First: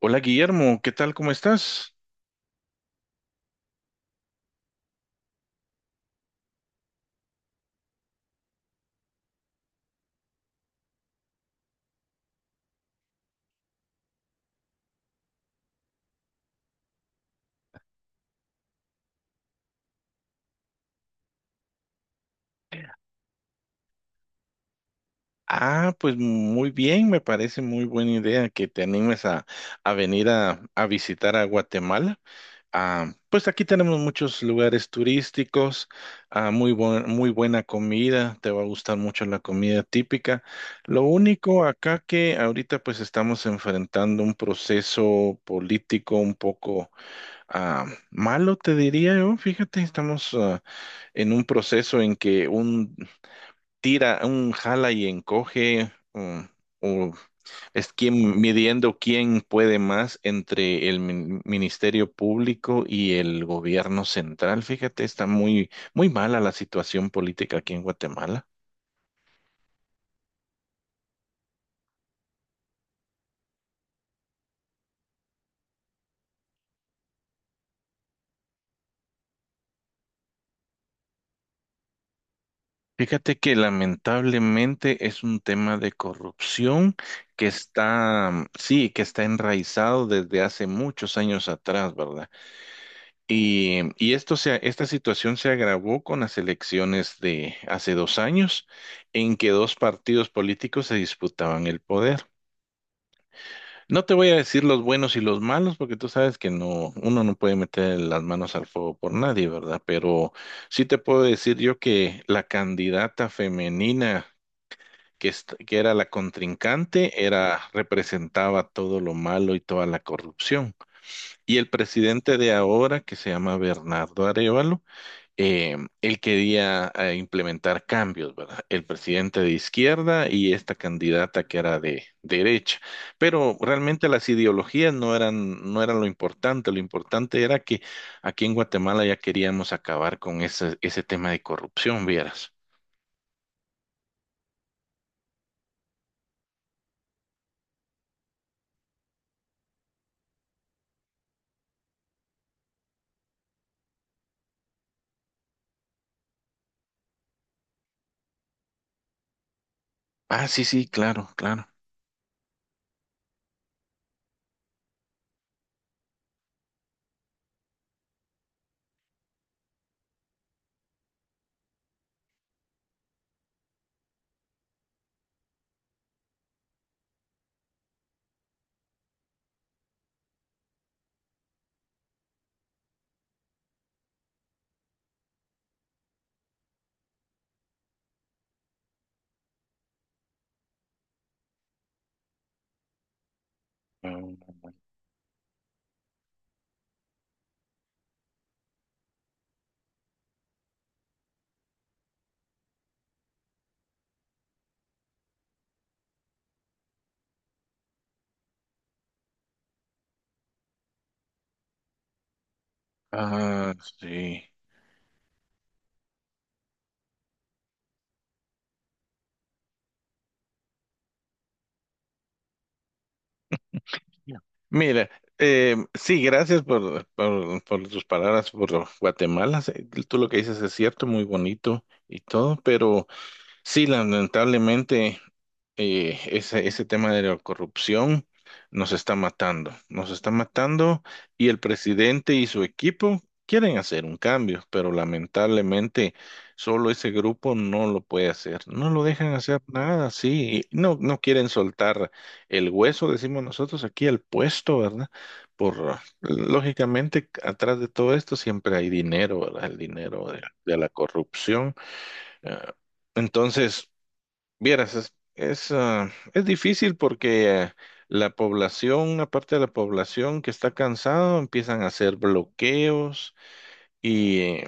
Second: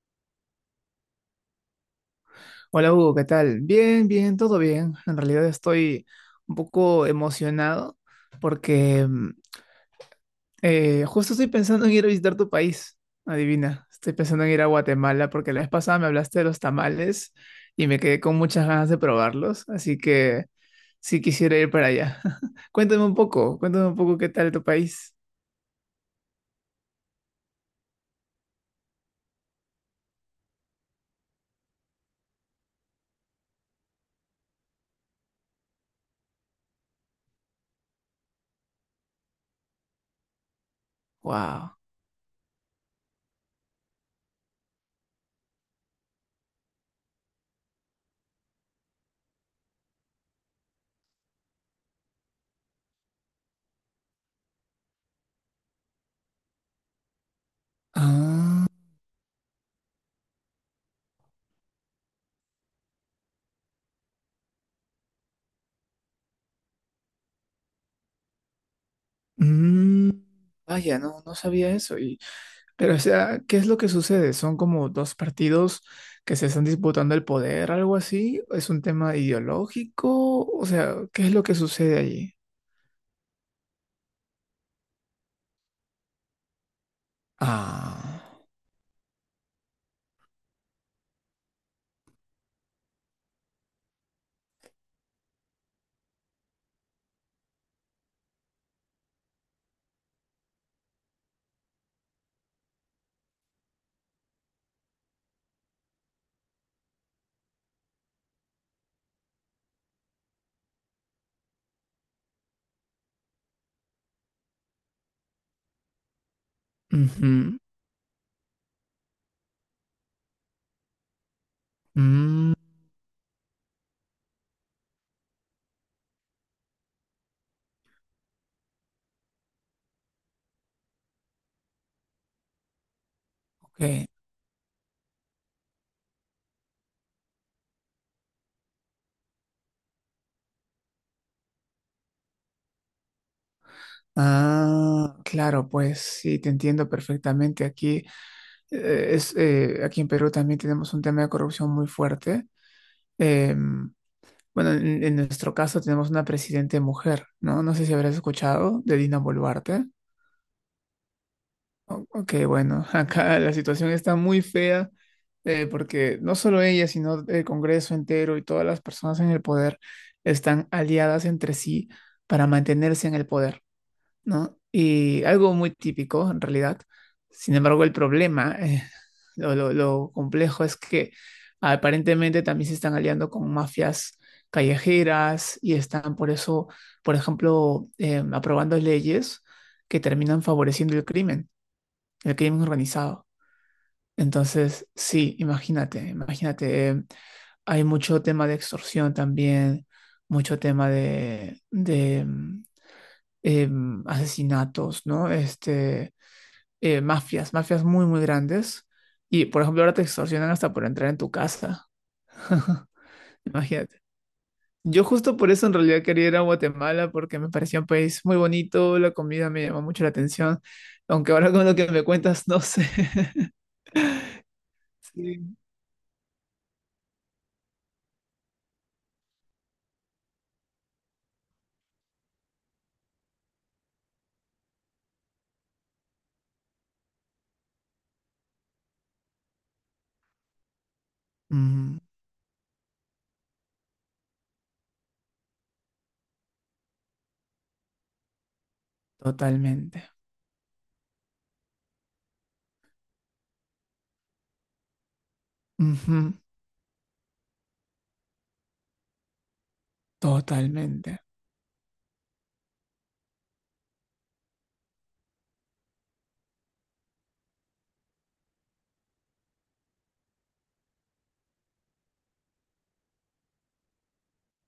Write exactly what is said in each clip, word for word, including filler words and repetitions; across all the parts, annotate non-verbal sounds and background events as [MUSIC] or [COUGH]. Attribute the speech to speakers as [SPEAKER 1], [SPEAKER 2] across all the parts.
[SPEAKER 1] Hola Guillermo, ¿qué tal? ¿Cómo estás?
[SPEAKER 2] Hola Hugo, ¿qué tal? Bien, bien, todo bien. En realidad estoy un poco emocionado porque mm, eh, justo estoy pensando en ir a visitar tu país. Adivina, estoy pensando en ir a Guatemala porque la vez pasada me hablaste de los tamales y me quedé con muchas ganas de probarlos, así que sí quisiera ir para allá. [LAUGHS] Cuéntame un poco, cuéntame un poco qué tal tu país.
[SPEAKER 1] Ah, pues muy bien, me parece muy buena idea que te animes a, a venir a, a visitar a Guatemala. Ah, pues aquí tenemos muchos lugares turísticos, ah, muy buen- muy buena comida, te va a gustar mucho la comida típica. Lo único
[SPEAKER 2] Wow.
[SPEAKER 1] acá que ahorita pues estamos enfrentando un proceso político un poco ah, malo, te diría yo. Fíjate, estamos ah, en un proceso en que un tira, un jala y encoge, o, o es quien
[SPEAKER 2] Ah,
[SPEAKER 1] midiendo quién puede más entre el min- Ministerio Público y el gobierno central. Fíjate, está muy, muy mala la situación política aquí en Guatemala.
[SPEAKER 2] mm, vaya, no, no sabía eso. Pero, o sea, ¿qué es lo que sucede? ¿Son como dos partidos que se están disputando el poder, algo así? ¿Es un tema ideológico? O sea, ¿qué es lo que sucede allí?
[SPEAKER 1] Fíjate que lamentablemente es un tema de corrupción que
[SPEAKER 2] Ah,
[SPEAKER 1] está, mm, sí, que está enraizado desde hace muchos años atrás, ¿verdad? Y, y esto se, esta situación se agravó con las elecciones de hace dos años, en que dos partidos políticos se disputaban el poder. No te voy a decir los buenos y los malos, porque tú sabes que no, uno no puede meter las manos al fuego por nadie, ¿verdad? Pero sí te puedo decir yo que la candidata femenina que, est- que era la contrincante
[SPEAKER 2] ujú,
[SPEAKER 1] era, representaba todo lo malo y toda la corrupción. Y el presidente de
[SPEAKER 2] mm,
[SPEAKER 1] ahora, que se llama Bernardo Arevalo, eh, él quería eh, implementar cambios, ¿verdad? El presidente de izquierda y esta candidata que era de derecha. Pero
[SPEAKER 2] ok.
[SPEAKER 1] realmente las ideologías no eran, no eran lo importante. Lo importante era que aquí en Guatemala ya queríamos acabar con ese, ese tema de corrupción, vieras.
[SPEAKER 2] Ah, claro, pues sí, te entiendo perfectamente. Aquí, eh, es, eh, aquí en Perú también tenemos un tema de corrupción muy fuerte. Em, bueno, en, en nuestro caso tenemos una presidente mujer, ¿no? No sé si habrás escuchado de Dina Boluarte.
[SPEAKER 1] Ah, sí, sí, claro, claro.
[SPEAKER 2] O- Ok, bueno, [LAUGHS] acá la situación está muy fea, eh, porque no solo ella, sino el Congreso entero y todas las personas en el poder están aliadas entre sí para mantenerse en el poder, ¿no? Y algo muy típico en realidad. Sin embargo, el problema, eh, [LAUGHS] lo, lo- lo complejo es que aparentemente también se están aliando con mafias callejeras y están por eso, por ejemplo, em, aprobando leyes que terminan favoreciendo el crimen, el crimen organizado. Entonces, sí, imagínate, imagínate, eh, hay mucho tema de extorsión también, mucho tema de, de, mm, em, asesinatos, ¿no? Este, eh, mafias, mafias muy, muy grandes. Y, por ejemplo, ahora te extorsionan hasta por entrar en tu casa. [LAUGHS]
[SPEAKER 1] Ah,
[SPEAKER 2] Imagínate.
[SPEAKER 1] sí.
[SPEAKER 2] Yo justo por eso en realidad quería ir a Guatemala porque me parecía un país muy bonito, la comida me llamó mucho la atención, aunque ahora con lo que me cuentas no sé. [LAUGHS]
[SPEAKER 1] Mira,
[SPEAKER 2] Sí.
[SPEAKER 1] eh, sí, gracias por, por, por tus palabras por Guatemala. Sí, tú lo que dices es cierto, muy bonito y todo, pero sí, lamentablemente eh, ese, ese tema de la corrupción nos está matando, nos está matando y el
[SPEAKER 2] Ujú.
[SPEAKER 1] presidente y su equipo quieren hacer un cambio, pero lamentablemente solo ese grupo no lo puede hacer, no lo dejan hacer
[SPEAKER 2] Totalmente.
[SPEAKER 1] nada, sí, y no, no quieren soltar el hueso, decimos nosotros aquí, el puesto, ¿verdad? Por,
[SPEAKER 2] Ujú,
[SPEAKER 1] lógicamente, atrás de todo esto siempre hay dinero, ¿verdad? El dinero de, de la
[SPEAKER 2] totalmente.
[SPEAKER 1] corrupción. eh, entonces... Vieras, es, es, ah, es difícil porque eh, la población, una parte de la población que está cansado empiezan a hacer bloqueos y, eh,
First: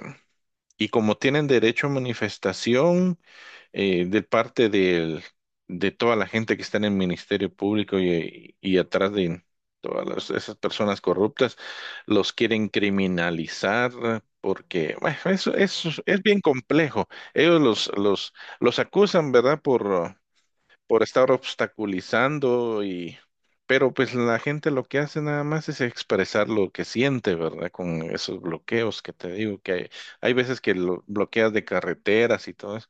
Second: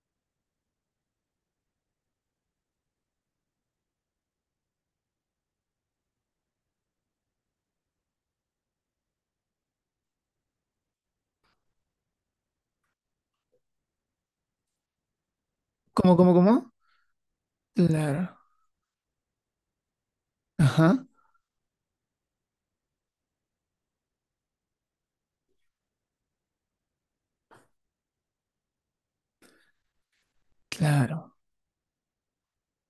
[SPEAKER 1] y como tienen derecho a manifestación, eh, de parte del, de toda la gente que está en el Ministerio Público y, y atrás de todas las- esas personas corruptas, los quieren criminalizar. Porque, bueno, eso, eso
[SPEAKER 2] ¿Cómo,
[SPEAKER 1] es
[SPEAKER 2] cómo,
[SPEAKER 1] bien
[SPEAKER 2] cómo?
[SPEAKER 1] complejo. Ellos los,
[SPEAKER 2] Claro.
[SPEAKER 1] los, los acusan, ¿verdad? Por, por
[SPEAKER 2] Ajá.
[SPEAKER 1] estar obstaculizando y... Pero pues la gente lo que hace nada más es expresar lo que siente, ¿verdad? Con esos bloqueos que te digo que hay, hay veces que lo
[SPEAKER 2] Claro.
[SPEAKER 1] bloqueas de carreteras y todo eso.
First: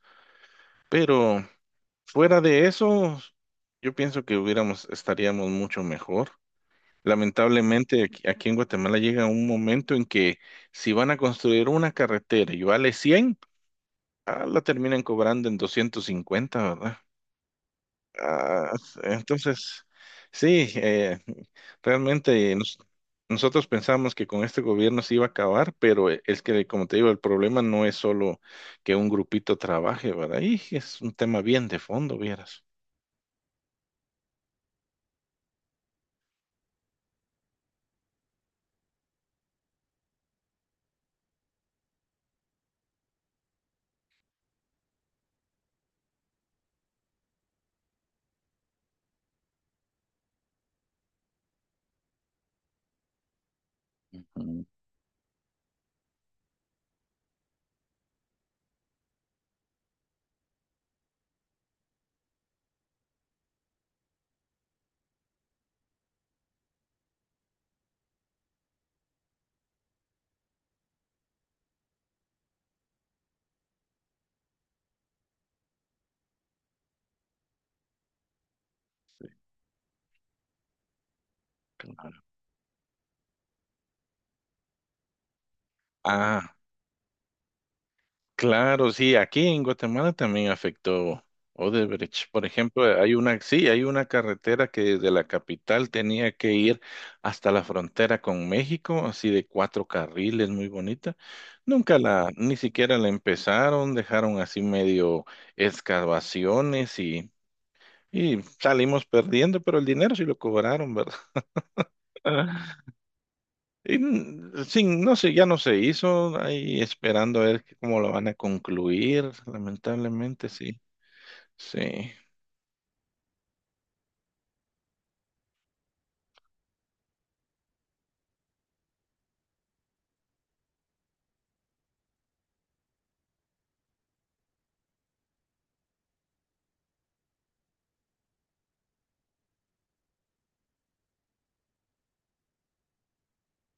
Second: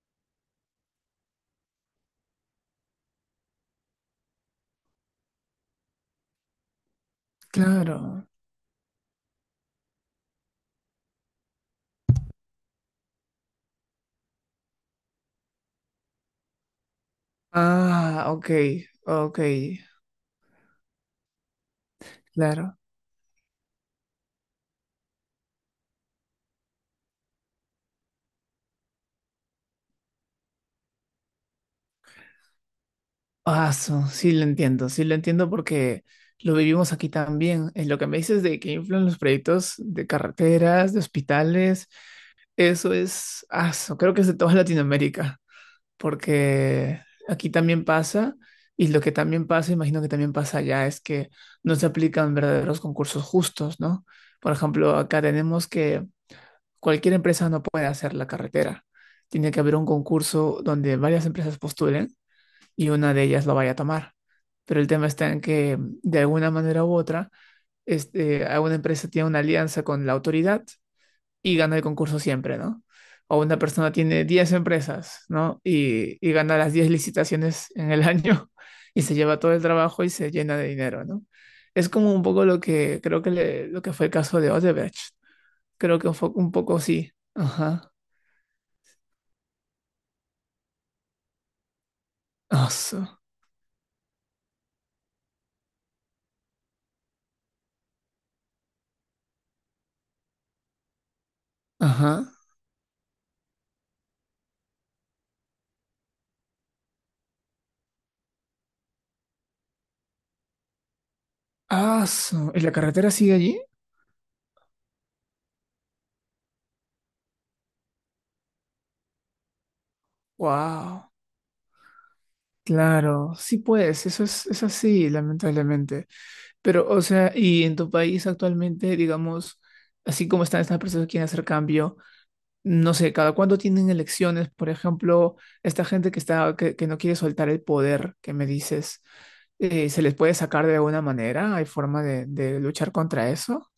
[SPEAKER 1] Pero fuera de eso, yo pienso que hubiéramos, estaríamos mucho mejor. Lamentablemente aquí,
[SPEAKER 2] Claro.
[SPEAKER 1] aquí en Guatemala llega un momento en que si van a construir una carretera y vale cien, ah, la terminan cobrando en doscientos cincuenta, ¿verdad?
[SPEAKER 2] Ah, ok.
[SPEAKER 1] Ah,
[SPEAKER 2] Ok.
[SPEAKER 1] entonces, sí, eh, realmente
[SPEAKER 2] Claro.
[SPEAKER 1] nos- nosotros pensamos que con este gobierno se iba a acabar, pero eh, es que, como te digo, el problema no es solo que un grupito trabaje, ¿verdad? Y es un tema bien de fondo, vieras.
[SPEAKER 2] Ah, su- sí lo entiendo. Sí lo entiendo porque lo vivimos aquí también. En lo que me dices de que influyen los proyectos de carreteras, de hospitales, eso es, ah, su, creo que es de toda Latinoamérica. Porque aquí también pasa, y lo que también pasa, imagino que también pasa allá, es que no se aplican verdaderos concursos justos, ¿no? Por
[SPEAKER 1] Ujú,
[SPEAKER 2] ejemplo, acá tenemos que cualquier empresa no puede hacer la carretera. Tiene que haber un concurso donde varias empresas postulen y una de ellas lo vaya a tomar. Pero el tema está en que, de alguna manera u otra, este, alguna empresa tiene una alianza con la autoridad y gana el concurso siempre, ¿no? O una persona tiene diez empresas, ¿no? Y, y gana las diez licitaciones en el año [LAUGHS] y se
[SPEAKER 1] sí,
[SPEAKER 2] lleva todo el trabajo y se llena de dinero, ¿no? Es como
[SPEAKER 1] claro.
[SPEAKER 2] un poco lo que creo que, le- lo que fue el caso de Odebrecht. Creo que fue un
[SPEAKER 1] Ah.
[SPEAKER 2] poco sí. Ajá.
[SPEAKER 1] Claro, sí, aquí en Guatemala también afectó Odebrecht. Por ejemplo,
[SPEAKER 2] Aso.
[SPEAKER 1] hay una, sí, hay una carretera que desde la capital tenía que ir hasta la frontera con México, así de cuatro carriles, muy bonita. Nunca
[SPEAKER 2] Ajá.
[SPEAKER 1] la, Ni siquiera la empezaron, dejaron así medio excavaciones y, y salimos perdiendo, pero el dinero sí lo cobraron, ¿verdad?
[SPEAKER 2] Aso. ¿Y la
[SPEAKER 1] [LAUGHS]
[SPEAKER 2] carretera sigue allí?
[SPEAKER 1] Y, mm, sin, no sé, ya no se hizo, ahí esperando a ver que- cómo lo van a concluir, lamentablemente, sí,
[SPEAKER 2] Wow.
[SPEAKER 1] sí.
[SPEAKER 2] Claro. Sí, pues. Eso es, es así, lamentablemente. Pero, o sea, y en tu país actualmente, digamos, así como están estas personas que quieren hacer cambio, no sé, cada cuándo tienen elecciones, por ejemplo, esta gente que está, que, que no quiere soltar el poder, que me dices, eh, ¿se les puede sacar de alguna manera? ¿Hay forma de, de luchar contra eso?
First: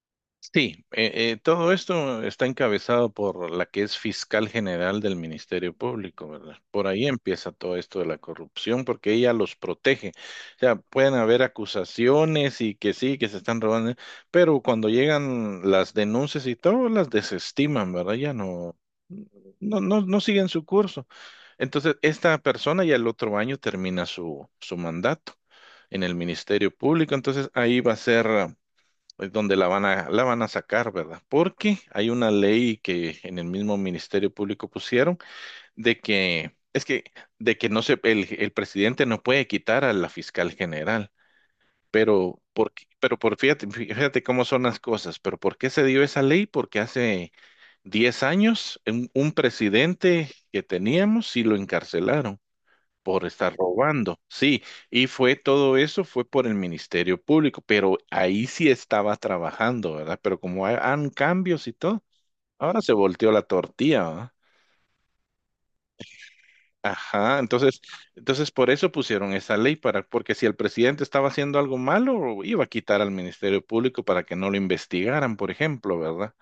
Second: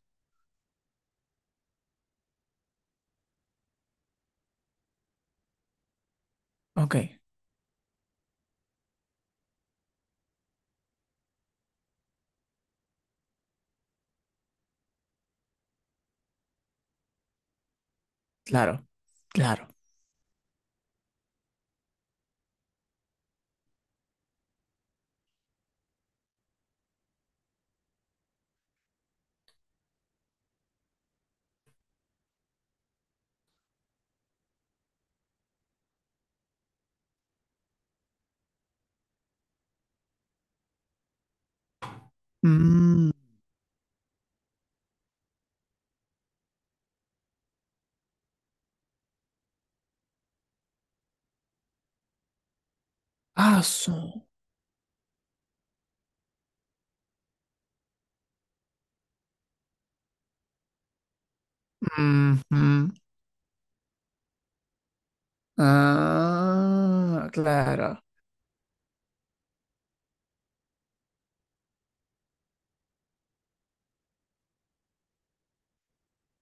[SPEAKER 1] Sí, eh, eh, todo esto está encabezado por la que es fiscal general del Ministerio Público, ¿verdad? Por
[SPEAKER 2] Ok,
[SPEAKER 1] ahí empieza todo esto de la corrupción, porque ella los protege. O sea, pueden haber acusaciones y que sí, que se están robando, pero cuando llegan las denuncias y todo, las desestiman, ¿verdad? Ya no,
[SPEAKER 2] claro, claro.
[SPEAKER 1] no, no, no siguen su curso. Entonces, esta persona ya el otro año termina su, su mandato en el Ministerio Público, entonces ahí va a ser es donde la van a, la van a sacar, ¿verdad? Porque hay una ley que en el mismo Ministerio Público pusieron de que, es que, de que no se, el, el presidente no puede quitar a la fiscal general, pero, ¿por qué?
[SPEAKER 2] Mm,
[SPEAKER 1] Pero por, fíjate, fíjate cómo son las cosas, pero ¿por qué se dio esa ley? Porque hace diez años un, un presidente que teníamos sí lo encarcelaron por estar
[SPEAKER 2] ah,
[SPEAKER 1] robando.
[SPEAKER 2] su-
[SPEAKER 1] Sí, y fue todo eso, fue por el Ministerio Público, pero ahí sí estaba trabajando, ¿verdad? Pero como hay- han cambios y todo, ahora
[SPEAKER 2] ujú.
[SPEAKER 1] se volteó la tortilla, ¿verdad?
[SPEAKER 2] Ah,
[SPEAKER 1] Ajá, entonces,
[SPEAKER 2] claro,
[SPEAKER 1] entonces por eso pusieron esa ley para, porque si el presidente estaba haciendo algo malo, iba a quitar al Ministerio Público para que no lo investigaran, por ejemplo, ¿verdad?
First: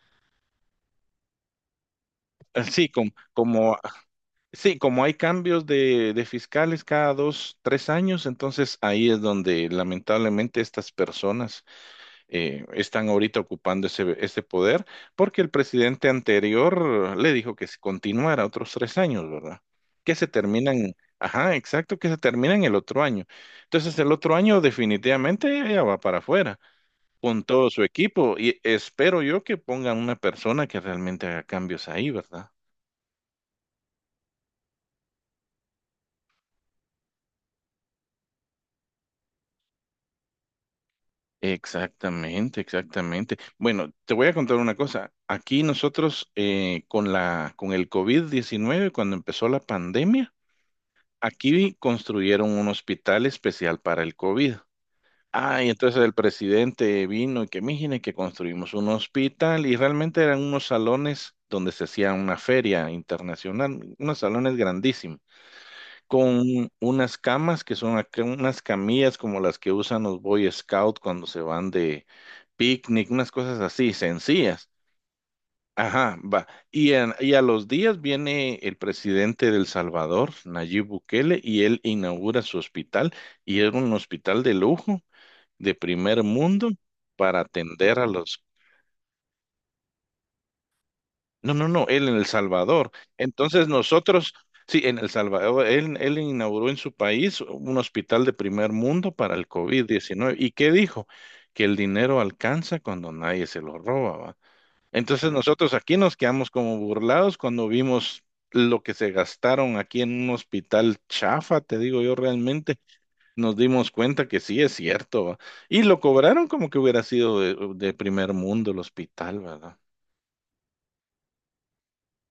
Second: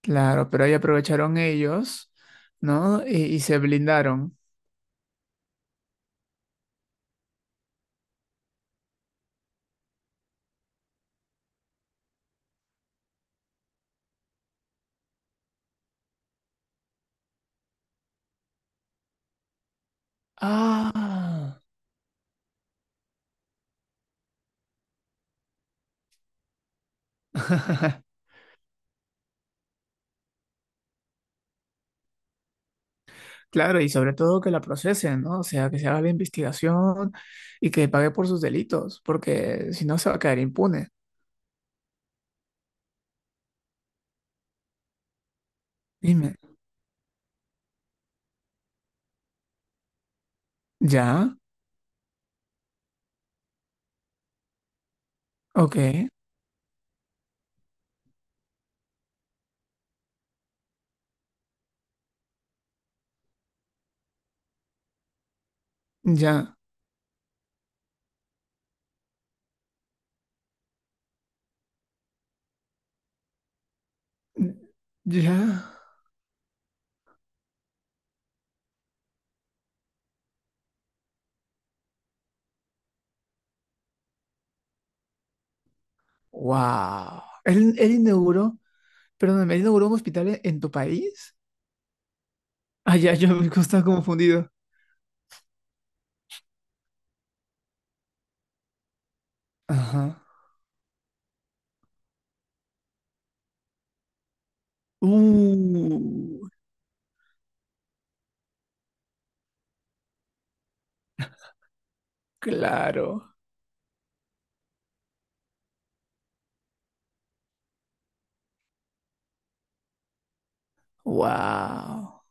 [SPEAKER 2] claro, pero ahí aprovecharon ellos,
[SPEAKER 1] Eh, Sí,
[SPEAKER 2] ¿no?
[SPEAKER 1] com-
[SPEAKER 2] y y se
[SPEAKER 1] como,
[SPEAKER 2] blindaron.
[SPEAKER 1] sí, como hay cambios de, de fiscales cada dos, tres años, entonces ahí es donde lamentablemente estas personas eh, están ahorita ocupando ese, ese poder, porque el presidente anterior le dijo que si continuara otros tres años, ¿verdad? Que se terminan, ajá,
[SPEAKER 2] Ah,
[SPEAKER 1] exacto, que se terminan el otro año. Entonces el otro año definitivamente ella va para afuera con todo su
[SPEAKER 2] [LAUGHS]
[SPEAKER 1] equipo y espero yo que pongan una persona que realmente haga cambios ahí, ¿verdad?
[SPEAKER 2] claro, y sobre todo que la procesen, ¿no? O sea, que se haga la investigación y que pague por sus delitos, porque si no se va a quedar impune.
[SPEAKER 1] Exactamente, exactamente. Bueno, te voy a contar una cosa. Aquí nosotros
[SPEAKER 2] Dime,
[SPEAKER 1] eh, con la, con el COVID diecinueve, cuando empezó la pandemia,
[SPEAKER 2] ¿ya?
[SPEAKER 1] aquí construyeron un hospital especial para el COVID. Ah, y
[SPEAKER 2] Ok,
[SPEAKER 1] entonces el presidente vino y que miren que construimos un hospital y realmente eran unos salones donde se hacía una feria internacional, unos salones grandísimos,
[SPEAKER 2] ya,
[SPEAKER 1] con unas camas que son acá unas camillas como las que usan los Boy Scouts cuando se van de picnic, unas cosas así sencillas.
[SPEAKER 2] ya.
[SPEAKER 1] Ajá, va. Y, en- y a los días viene el presidente de El Salvador, Nayib Bukele, y él inaugura su hospital, y es un hospital de lujo, de primer mundo,
[SPEAKER 2] Wow.
[SPEAKER 1] para
[SPEAKER 2] ¿Él, él
[SPEAKER 1] atender a los...
[SPEAKER 2] inauguró, perdóname, él inauguró un hospital e- en tu país?
[SPEAKER 1] No, no, no, él en El Salvador.
[SPEAKER 2] Ah, ya, yo me
[SPEAKER 1] Entonces
[SPEAKER 2] estaba
[SPEAKER 1] nosotros,
[SPEAKER 2] confundido.
[SPEAKER 1] sí, en El Salvador, él, él inauguró en su país un hospital de primer mundo para el covid
[SPEAKER 2] Ajá.
[SPEAKER 1] diecinueve ¿Y qué dijo? Que el dinero alcanza cuando nadie se lo roba, ¿va?
[SPEAKER 2] Uh,
[SPEAKER 1] Entonces nosotros aquí nos quedamos como burlados cuando vimos lo que se gastaron aquí en un hospital chafa, te digo yo realmente,
[SPEAKER 2] claro.
[SPEAKER 1] nos dimos cuenta que sí es cierto, ¿va? Y lo cobraron como que hubiera sido de, de primer mundo el hospital, ¿verdad?
[SPEAKER 2] Wow.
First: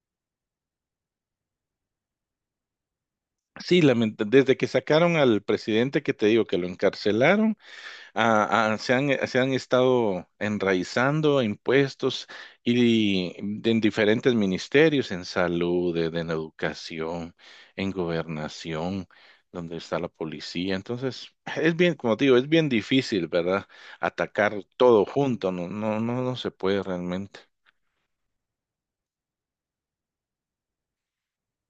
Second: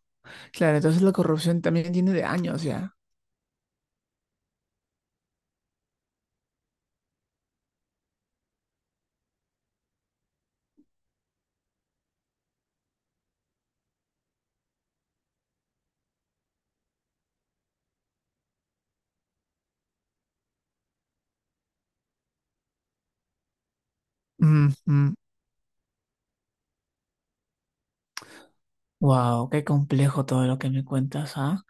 [SPEAKER 2] Claro, entonces la corrupción también tiene de años ya.
[SPEAKER 1] Sí, lament- desde que sacaron al presidente que te digo que lo encarcelaron. a- a- se han, eh, se han estado enraizando a impuestos y en diferentes ministerios, en salud, en, en educación, en gobernación, donde está la policía. Entonces, es bien, como te digo, es bien difícil, ¿verdad? Atacar todo
[SPEAKER 2] Ujú.
[SPEAKER 1] junto, no, no, no, no se puede realmente.
[SPEAKER 2] Wow, qué complejo todo lo que me cuentas, ¿ah?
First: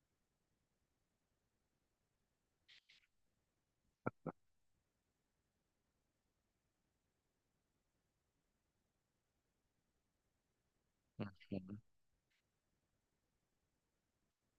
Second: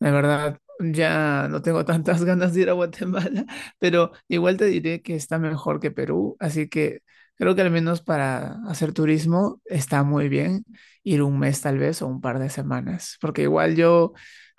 [SPEAKER 2] La verdad, ya no tengo tantas [LAUGHS] ganas de ir a Guatemala, [LAUGHS] pero igual te diré que está mejor que Perú, así que creo que al menos para hacer turismo está muy bien ir un mes
[SPEAKER 1] Ujú.
[SPEAKER 2] tal vez o un par de semanas, porque igual yo,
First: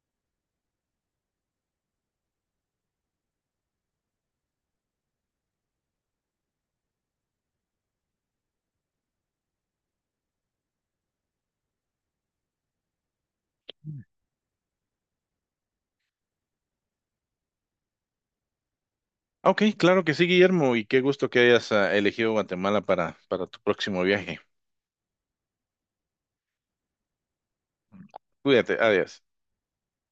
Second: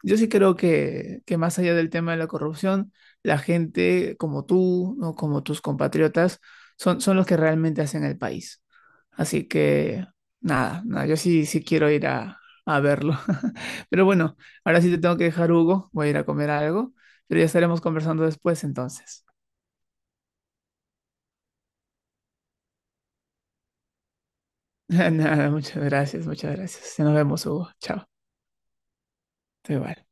[SPEAKER 2] yo sí creo que, que, más allá del tema de la corrupción, la gente como tú, ¿no? Como tus compatriotas, son, son los que realmente hacen el país. Así que nada, nada, yo sí, sí quiero ir a, a verlo. [LAUGHS] Pero bueno. Ahora sí te tengo que dejar, Hugo. Voy a ir a comer algo, pero ya estaremos conversando después entonces.
[SPEAKER 1] Ok, claro que sí, Guillermo, y qué gusto que hayas ah, elegido Guatemala para, para tu próximo viaje.
[SPEAKER 2] [LAUGHS] Nada, muchas gracias, muchas gracias. Ya Nos vemos, Hugo. Chao.
[SPEAKER 1] Cuídate, adiós.
[SPEAKER 2] Te vale.